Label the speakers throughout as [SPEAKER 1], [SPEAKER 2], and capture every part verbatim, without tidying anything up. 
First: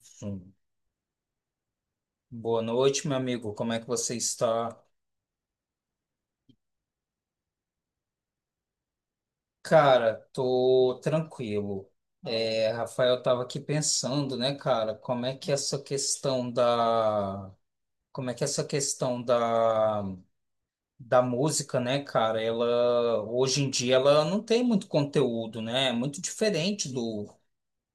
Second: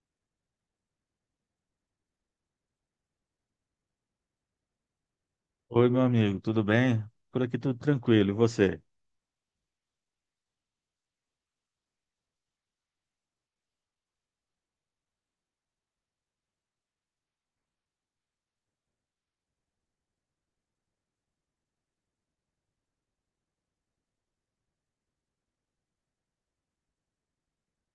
[SPEAKER 1] Sim. Boa noite, meu amigo. Como é que você está?
[SPEAKER 2] Oi, meu amigo, tudo bem? Por aqui tudo tranquilo, e você?
[SPEAKER 1] Cara, tô tranquilo. É, Rafael, eu tava aqui pensando, né, cara, como é que essa questão da, como é que essa questão da, da música, né, cara, ela hoje em dia ela não tem muito conteúdo, né? É muito diferente do,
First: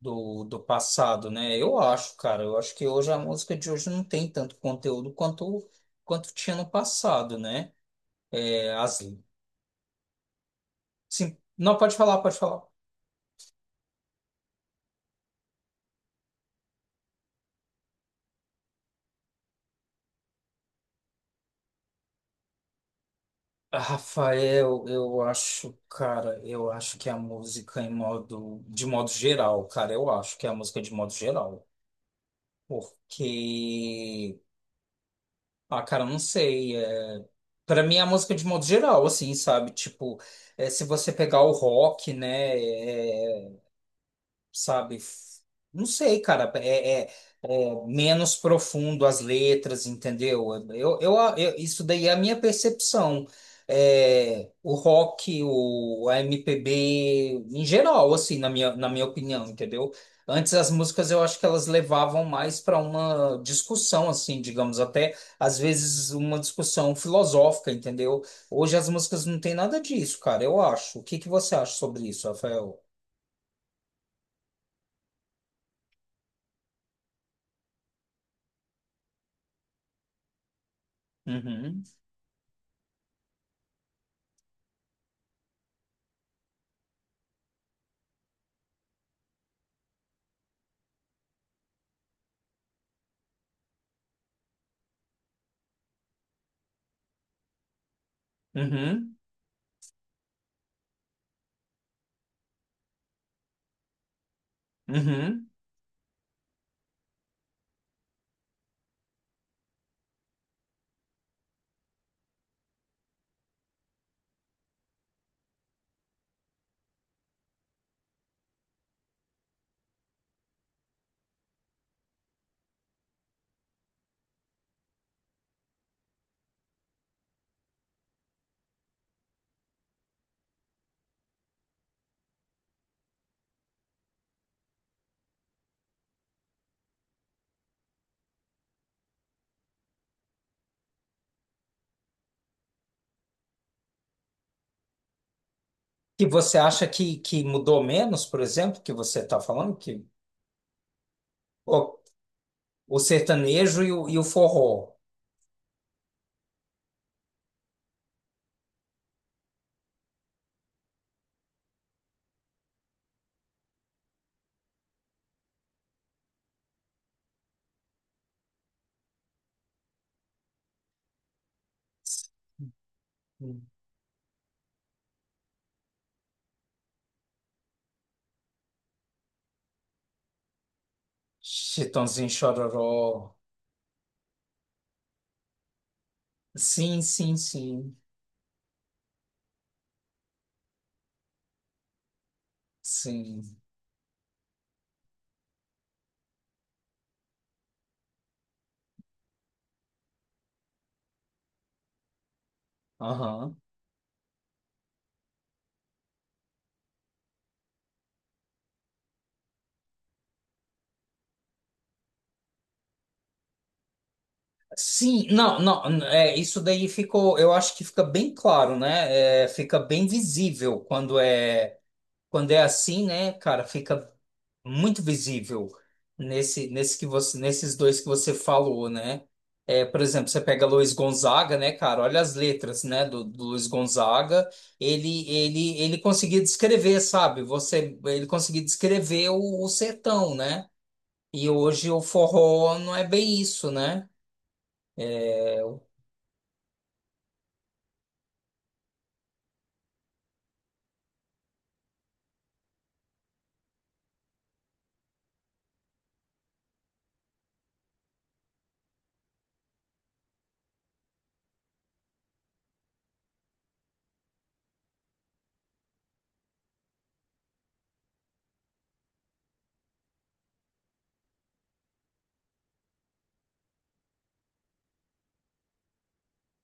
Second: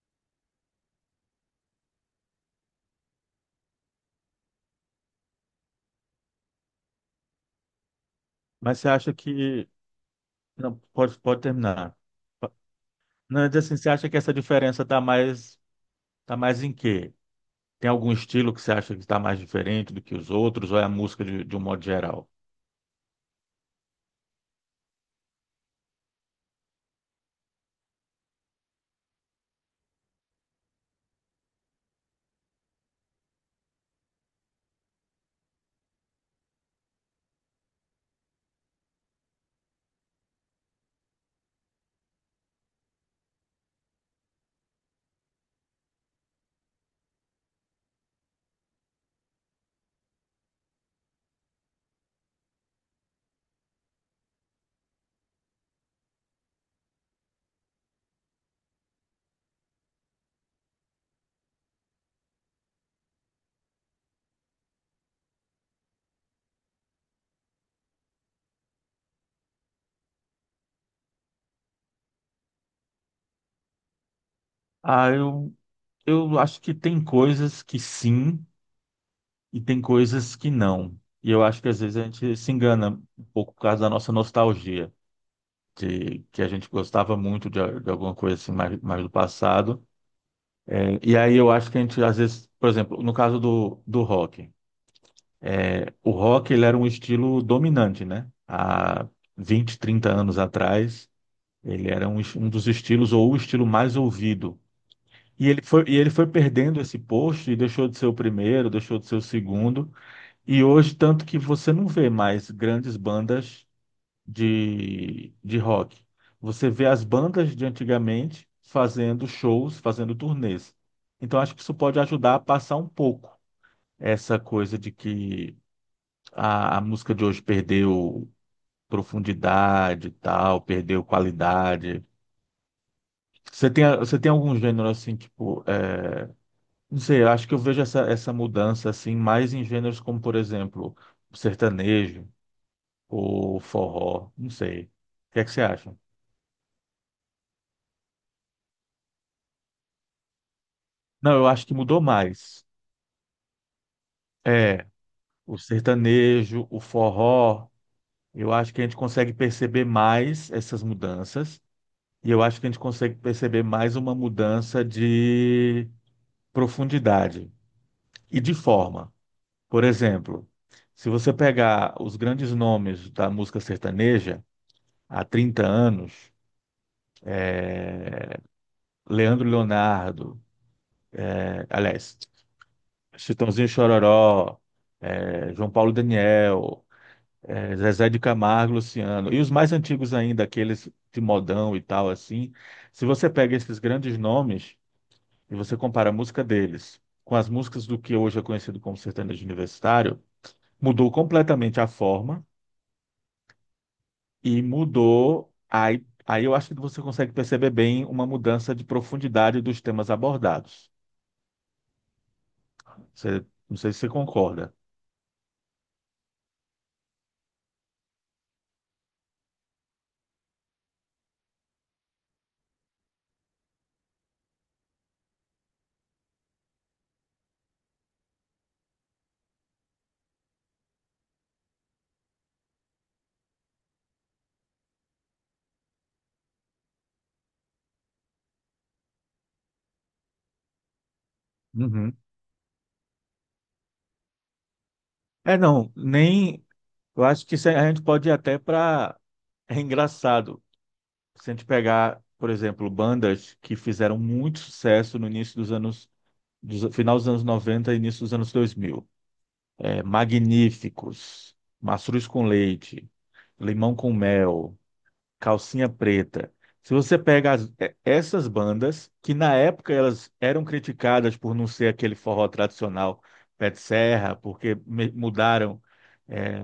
[SPEAKER 1] do, do passado, né? Eu acho, cara, eu acho que hoje a música de hoje não tem tanto conteúdo quanto quanto tinha no passado, né? É,
[SPEAKER 2] Mas você
[SPEAKER 1] as
[SPEAKER 2] acha que. Não, pode,
[SPEAKER 1] Sim.
[SPEAKER 2] pode
[SPEAKER 1] Não, pode
[SPEAKER 2] terminar.
[SPEAKER 1] falar, pode falar.
[SPEAKER 2] Não, mas assim, você acha que essa diferença está mais, tá mais em quê? Tem algum estilo que você acha que está mais diferente do que os outros, ou é a música de, de um modo geral?
[SPEAKER 1] Rafael, eu acho, cara, eu acho que a música em modo, de modo geral, cara, eu acho que é a música de modo geral, porque, ah, cara, eu não sei, é, para mim é a música de modo geral, assim, sabe, tipo, é, se você pegar o rock, né, é, sabe? F- Não sei, cara. É, é- é menos profundo as letras, entendeu? Eu, eu, eu- isso daí é a minha percepção. É, o rock, o, a M P B, em geral, assim, na minha, na minha opinião, entendeu? Antes as músicas eu acho que elas levavam mais para uma discussão, assim, digamos, até às vezes uma discussão filosófica, entendeu? Hoje as músicas não têm nada disso, cara, eu acho. O que que você acha sobre isso, Rafael?
[SPEAKER 2] Ah, eu, eu acho que tem coisas que sim e tem coisas que não. E eu acho que às
[SPEAKER 1] Uhum.
[SPEAKER 2] vezes a gente se engana um pouco por causa da nossa nostalgia, de que a gente gostava muito de, de alguma coisa assim mais, mais do passado. E aí eu acho que a gente, às vezes, por exemplo, no caso do, do rock, é, o rock ele era um estilo dominante, né? Há
[SPEAKER 1] Uhum.
[SPEAKER 2] vinte, trinta anos atrás, ele era um, es- um dos estilos ou o estilo mais ouvido. E
[SPEAKER 1] Uhum.
[SPEAKER 2] ele foi, e ele foi perdendo esse posto e deixou de ser o primeiro, deixou de ser o segundo. E hoje, tanto que você não vê mais grandes bandas de, de rock. Você vê as bandas de antigamente fazendo shows, fazendo turnês. Então, acho que isso pode ajudar a passar um pouco essa coisa de que a, a música de hoje perdeu profundidade e tal, perdeu qualidade. Você tem, você tem algum gênero assim, tipo, é, não sei, eu acho que eu vejo essa, essa mudança assim mais em gêneros como, por exemplo, sertanejo ou forró, não sei. O que é que você acha?
[SPEAKER 1] Que você acha que, que mudou menos, por exemplo, que você está falando, que
[SPEAKER 2] Não, eu acho que
[SPEAKER 1] o,
[SPEAKER 2] mudou mais.
[SPEAKER 1] o sertanejo e o, e o
[SPEAKER 2] É,
[SPEAKER 1] forró.
[SPEAKER 2] o sertanejo, o forró, eu acho que a gente consegue perceber mais essas mudanças. E eu acho que a gente consegue perceber mais uma mudança de profundidade e de forma. Por exemplo, se você pegar os grandes nomes da música
[SPEAKER 1] Hum.
[SPEAKER 2] sertaneja há trinta anos, Leandro Leonardo, eh, aliás,
[SPEAKER 1] Chitãozinho Chororó.
[SPEAKER 2] Chitãozinho e Chororó, eh, João Paulo e Daniel,
[SPEAKER 1] Sim, sim,
[SPEAKER 2] eh,
[SPEAKER 1] sim.
[SPEAKER 2] Zezé de Camargo, Luciano, e os mais antigos ainda, aqueles de modão e tal assim, se você
[SPEAKER 1] Sim.
[SPEAKER 2] pega esses grandes nomes, e você compara a música deles com as músicas do que hoje é conhecido como sertanejo universitário, mudou completamente a forma
[SPEAKER 1] Aham.
[SPEAKER 2] e mudou. Aí, aí eu acho que você consegue perceber bem uma mudança de profundidade dos temas abordados. Você, não sei se você concorda.
[SPEAKER 1] Sim, não, não, n- é, isso daí ficou, eu acho que fica bem claro, né? É, fica bem visível quando é, quando é assim, né, cara? Fica muito visível nesse, nesse que você, nesses dois que você falou, né? É, por exemplo, você pega Luiz Gonzaga, né, cara? Olha as letras, né, do, do Luiz Gonzaga. Ele, ele, ele conseguia descrever, sabe? Você, ele conseguia descrever o, o sertão, né? E hoje o
[SPEAKER 2] Uhum.
[SPEAKER 1] forró não é bem isso, né?
[SPEAKER 2] É, não, nem. Eu acho que isso a gente pode ir até para. É engraçado. Se a gente pegar, por exemplo, bandas que fizeram muito sucesso no início dos anos, dos- final dos anos noventa e início dos anos dois mil, é, magníficos, mastruz com leite, limão com mel, calcinha preta. Se você pega as- é, essas bandas, que na época elas eram criticadas por não ser aquele forró tradicional pé de serra, porque me- mudaram, é,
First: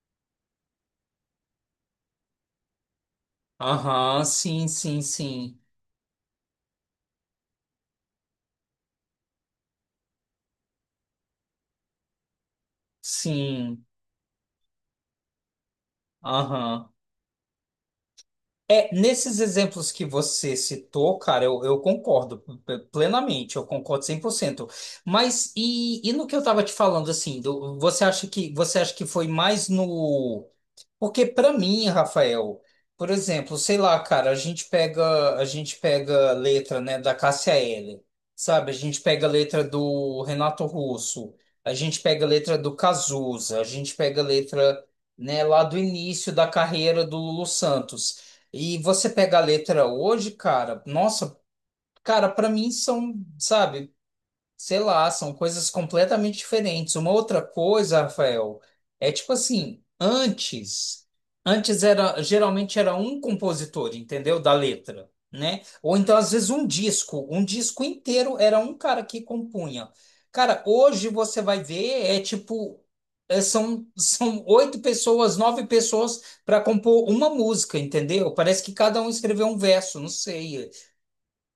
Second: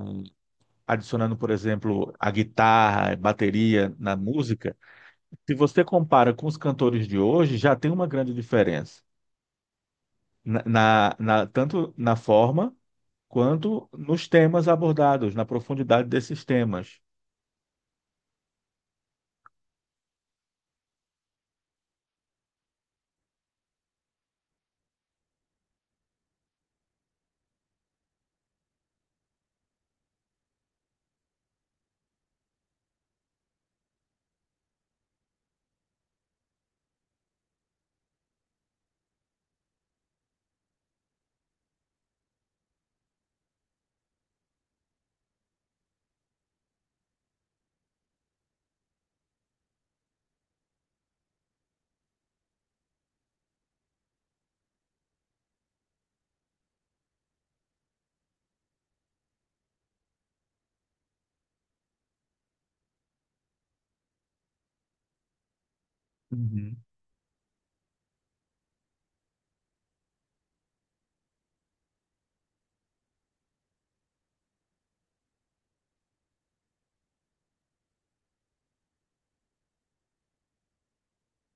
[SPEAKER 2] adicionando, por exemplo, a guitarra, a bateria na
[SPEAKER 1] Aham, sim,
[SPEAKER 2] música.
[SPEAKER 1] sim,
[SPEAKER 2] Se
[SPEAKER 1] sim,
[SPEAKER 2] você compara com os cantores de hoje, já tem uma grande diferença. Na, na- na- tanto na forma
[SPEAKER 1] sim,
[SPEAKER 2] quanto nos temas abordados, na profundidade desses
[SPEAKER 1] aham.
[SPEAKER 2] temas.
[SPEAKER 1] É, nesses exemplos que você citou, cara, eu, eu concordo p- plenamente, eu concordo cem por cento. Mas e, e no que eu tava te falando, assim, do- você acha que você acha que foi mais no porque para mim, Rafael, por exemplo, sei lá, cara, a gente pega, a gente pega letra, né, da Cássia Eller, sabe? A gente pega a letra do Renato Russo, a gente pega a letra do Cazuza, a gente pega a letra, né, lá do início da carreira do Lulu Santos. E você pega a letra hoje, cara, nossa, cara, para mim são, sabe? Sei lá, são coisas completamente diferentes. Uma outra coisa, Rafael, é tipo assim, antes, antes era geralmente era um compositor, entendeu? Da letra, né? Ou então às vezes um
[SPEAKER 2] Uhum.
[SPEAKER 1] disco, um disco inteiro era um cara que compunha. Cara, hoje você vai ver é tipo é, São, são oito pessoas, nove pessoas para compor uma música, entendeu? Parece que cada um escreveu um verso, não sei.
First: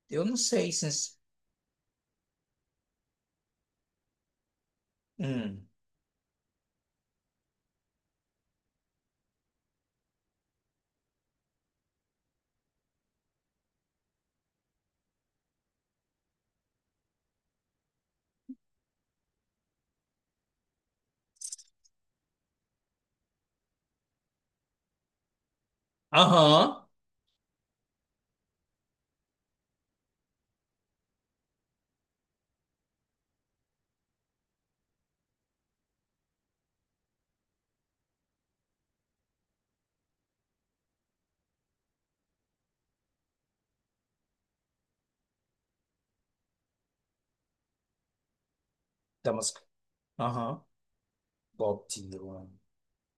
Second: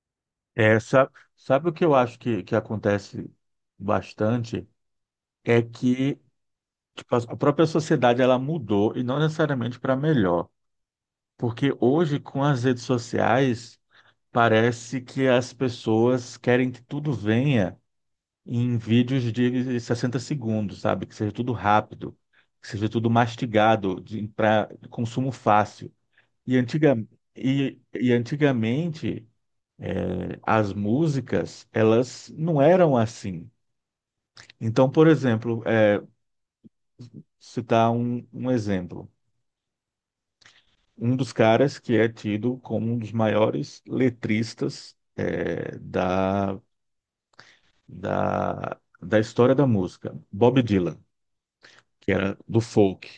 [SPEAKER 1] Eu não sei
[SPEAKER 2] É, sabe,
[SPEAKER 1] se.
[SPEAKER 2] sabe o que eu acho que, que acontece bastante? É
[SPEAKER 1] Hum.
[SPEAKER 2] que tipo, a a própria sociedade ela mudou e não necessariamente para melhor. Porque hoje, com as redes sociais, parece que as pessoas querem que tudo venha em vídeos de sessenta segundos, sabe? Que seja tudo rápido, que seja tudo mastigado, para consumo fácil. E,
[SPEAKER 1] Aham.
[SPEAKER 2] antiga, e, e antigamente as músicas elas não eram assim. Então, por exemplo, é, citar um, um exemplo. Um dos caras que é tido como um dos maiores letristas é, da, da, da
[SPEAKER 1] Tá, mas.
[SPEAKER 2] história da música, Bob
[SPEAKER 1] Aham.
[SPEAKER 2] Dylan,
[SPEAKER 1] Bob
[SPEAKER 2] que era
[SPEAKER 1] Dylan.
[SPEAKER 2] do folk.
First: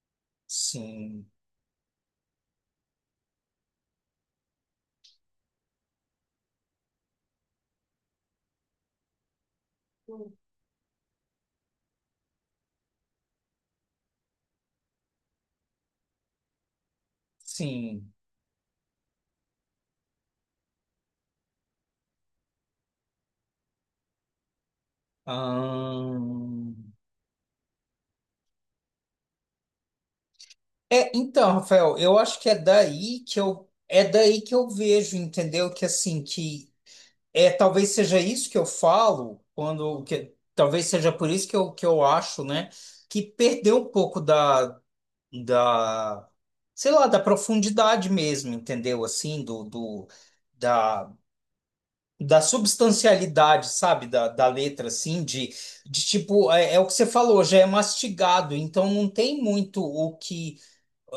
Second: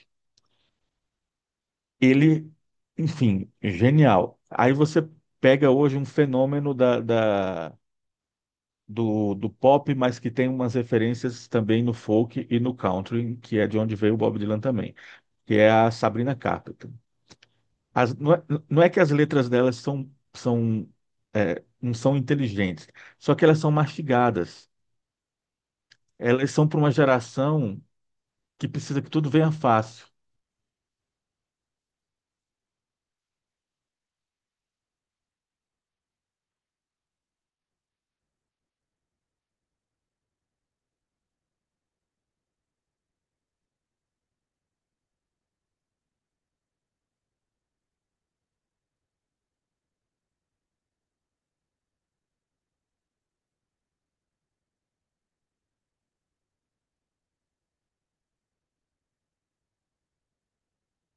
[SPEAKER 1] Sim,
[SPEAKER 2] Ele, enfim, genial. Aí você pega hoje um fenômeno da da do, do pop, mas que tem umas referências também no folk e no country, que é de onde veio o Bob Dylan também, que é a Sabrina Carpenter.
[SPEAKER 1] sim.
[SPEAKER 2] As- não é, não é que as letras delas são, são, é, não são inteligentes, só que elas são mastigadas. Elas são para uma
[SPEAKER 1] Ahn.
[SPEAKER 2] geração que precisa que tudo venha fácil.
[SPEAKER 1] É, então, Rafael, eu acho que é daí que eu é daí que eu vejo, entendeu? Que assim, que é talvez seja isso que eu falo quando que talvez seja por isso que eu, que eu, acho, né, que perdeu um pouco da da sei lá, da profundidade mesmo, entendeu? Assim, do do da da substancialidade, sabe, da, da letra, assim, de, de tipo, é, é o que você falou, já é mastigado, então não tem muito o que.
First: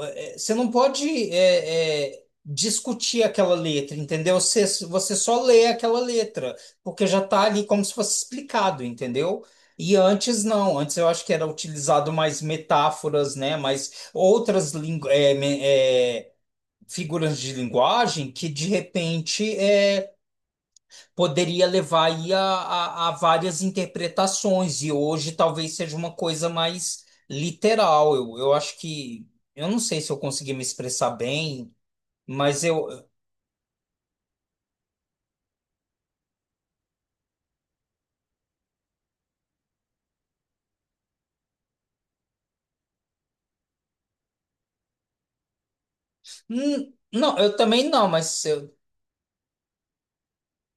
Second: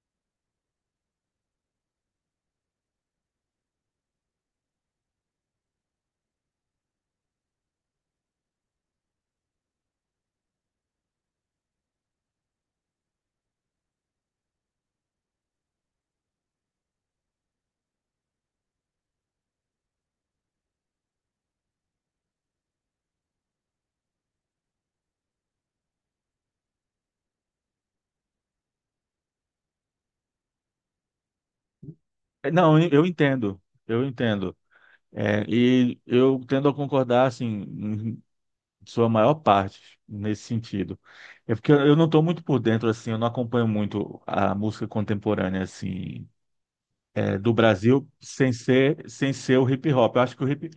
[SPEAKER 1] é, Você não pode é, é, discutir aquela letra, entendeu? Você, você só lê aquela letra, porque já tá ali como se fosse explicado, entendeu? E antes não, antes eu acho que era utilizado mais metáforas, né? Mais outras lingu é, me- é, figuras de linguagem que de repente é, poderia levar aí a, a, a várias interpretações, e hoje talvez seja uma coisa mais literal. Eu, eu acho que. Eu não sei se eu consegui me expressar bem,
[SPEAKER 2] É,
[SPEAKER 1] mas
[SPEAKER 2] não, eu eu
[SPEAKER 1] eu.
[SPEAKER 2] entendo, eu entendo. É, e eu tendo a concordar, assim, sua maior parte nesse sentido. É porque eu não estou muito por dentro, assim, eu não acompanho muito a música contemporânea, assim,
[SPEAKER 1] Hum. Não,
[SPEAKER 2] é, do
[SPEAKER 1] eu também
[SPEAKER 2] Brasil,
[SPEAKER 1] não, mas
[SPEAKER 2] sem
[SPEAKER 1] eu.
[SPEAKER 2] ser, sem ser o hip hop. Eu acho que o hip,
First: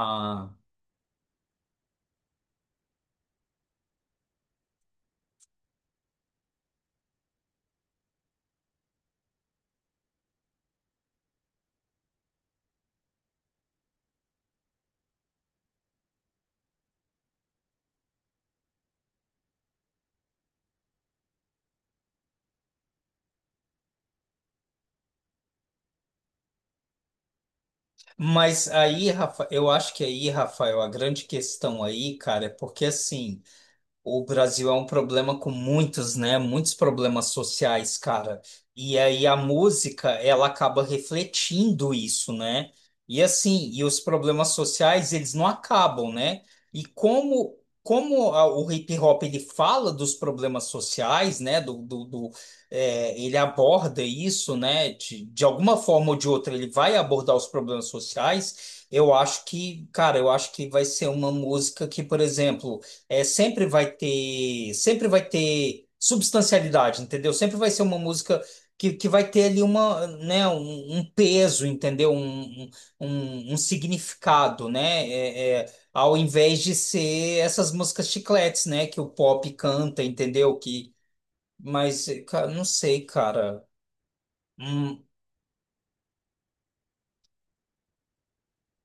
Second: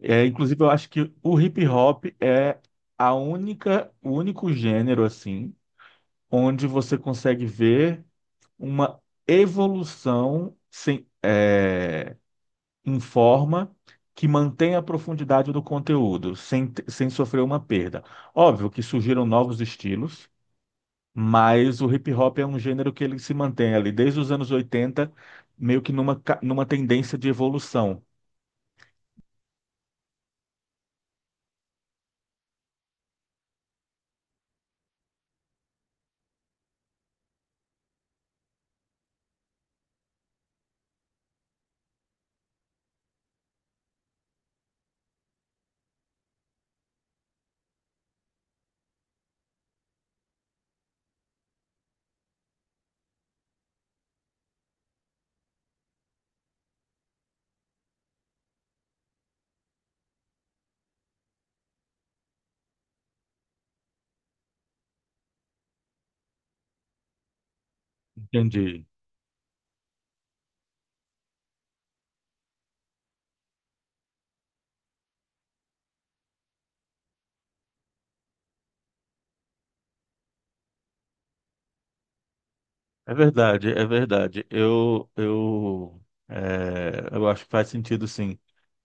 [SPEAKER 2] é, inclusive, eu acho que o hip hop é a única, o único gênero, assim, onde você consegue ver uma evolução sem, é, em forma que mantenha a profundidade do conteúdo, sem, sem sofrer uma perda. Óbvio que surgiram novos estilos, mas o hip hop é um gênero que ele se mantém ali desde os anos oitenta meio que numa, ca- numa tendência de evolução.
[SPEAKER 1] Mas aí, Rafa, eu acho que aí, Rafael, a grande questão aí, cara, é porque assim. O Brasil é um problema com muitos, né? Muitos problemas sociais, cara. E aí a música, ela acaba refletindo isso, né? E assim, e os problemas sociais, eles não acabam, né? E como como a- o hip hop ele fala dos problemas sociais, né? Do, do, do- é, ele aborda isso, né? De, de alguma forma ou de outra, ele vai abordar os problemas sociais. Eu acho que, cara, eu acho que vai ser uma música que, por exemplo é, sempre vai ter, sempre vai ter substancialidade, entendeu? Sempre vai ser uma música
[SPEAKER 2] Entendi.
[SPEAKER 1] que, que vai ter ali uma, né, um, um peso, entendeu? Um, um, um um significado, né? É, é, ao invés de ser essas músicas chicletes, né? Que o pop canta, entendeu? Que, mas, cara, não sei,
[SPEAKER 2] É
[SPEAKER 1] cara.
[SPEAKER 2] verdade, é verdade.
[SPEAKER 1] Hum.
[SPEAKER 2] Eu, eu, é, eu acho que faz sentido, sim.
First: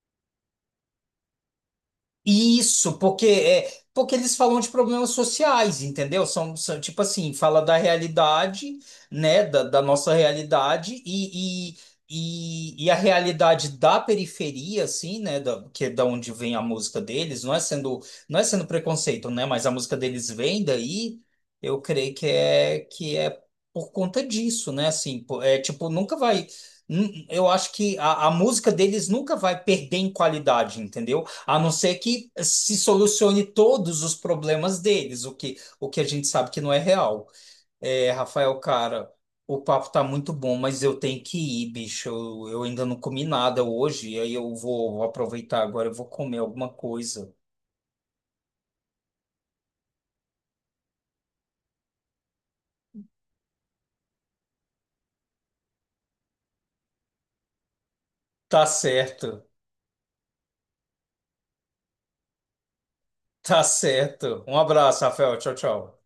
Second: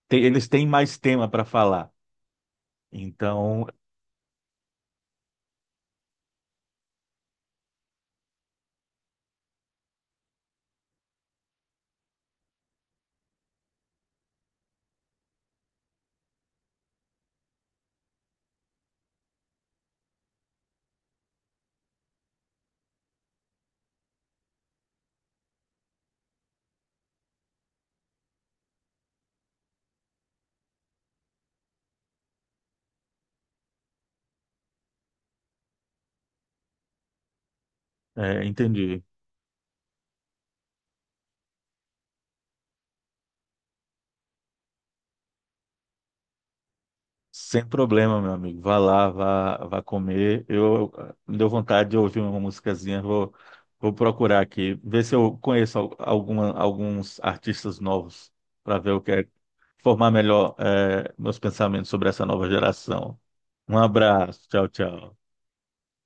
[SPEAKER 2] Tem- eles têm mais tema para falar.
[SPEAKER 1] Isso, porque
[SPEAKER 2] Então,
[SPEAKER 1] é, porque eles falam de problemas sociais, entendeu? São, são, tipo assim, fala da realidade, né, da, da nossa realidade e, e, e, e a realidade da periferia, assim, né, da, que é da onde vem a música deles, não é sendo não é sendo preconceito, né, mas a música deles vem daí, eu creio que é que é por conta disso, né, assim, pô, é tipo nunca vai, nu- eu acho que a, a música deles nunca vai perder em qualidade, entendeu? A não ser que se solucione todos os problemas deles, o que, o que a gente sabe que não é real. É,
[SPEAKER 2] é,
[SPEAKER 1] Rafael,
[SPEAKER 2] entendi.
[SPEAKER 1] cara, o papo tá muito bom, mas eu tenho que ir, bicho. Eu, eu ainda não comi nada hoje, e aí eu vou, vou aproveitar agora, eu vou comer alguma coisa.
[SPEAKER 2] Sem problema, meu amigo. Vá lá, vá, vá comer. Eu me deu vontade de ouvir uma musicazinha. Vou, vou procurar aqui, ver se eu conheço al- alguma, alguns artistas novos
[SPEAKER 1] Tá
[SPEAKER 2] para ver o que é,
[SPEAKER 1] certo,
[SPEAKER 2] formar melhor eh, meus pensamentos sobre essa nova geração.
[SPEAKER 1] tá
[SPEAKER 2] Um
[SPEAKER 1] certo.
[SPEAKER 2] abraço.
[SPEAKER 1] Um
[SPEAKER 2] Tchau,
[SPEAKER 1] abraço,
[SPEAKER 2] tchau.
[SPEAKER 1] Rafael. Tchau, tchau.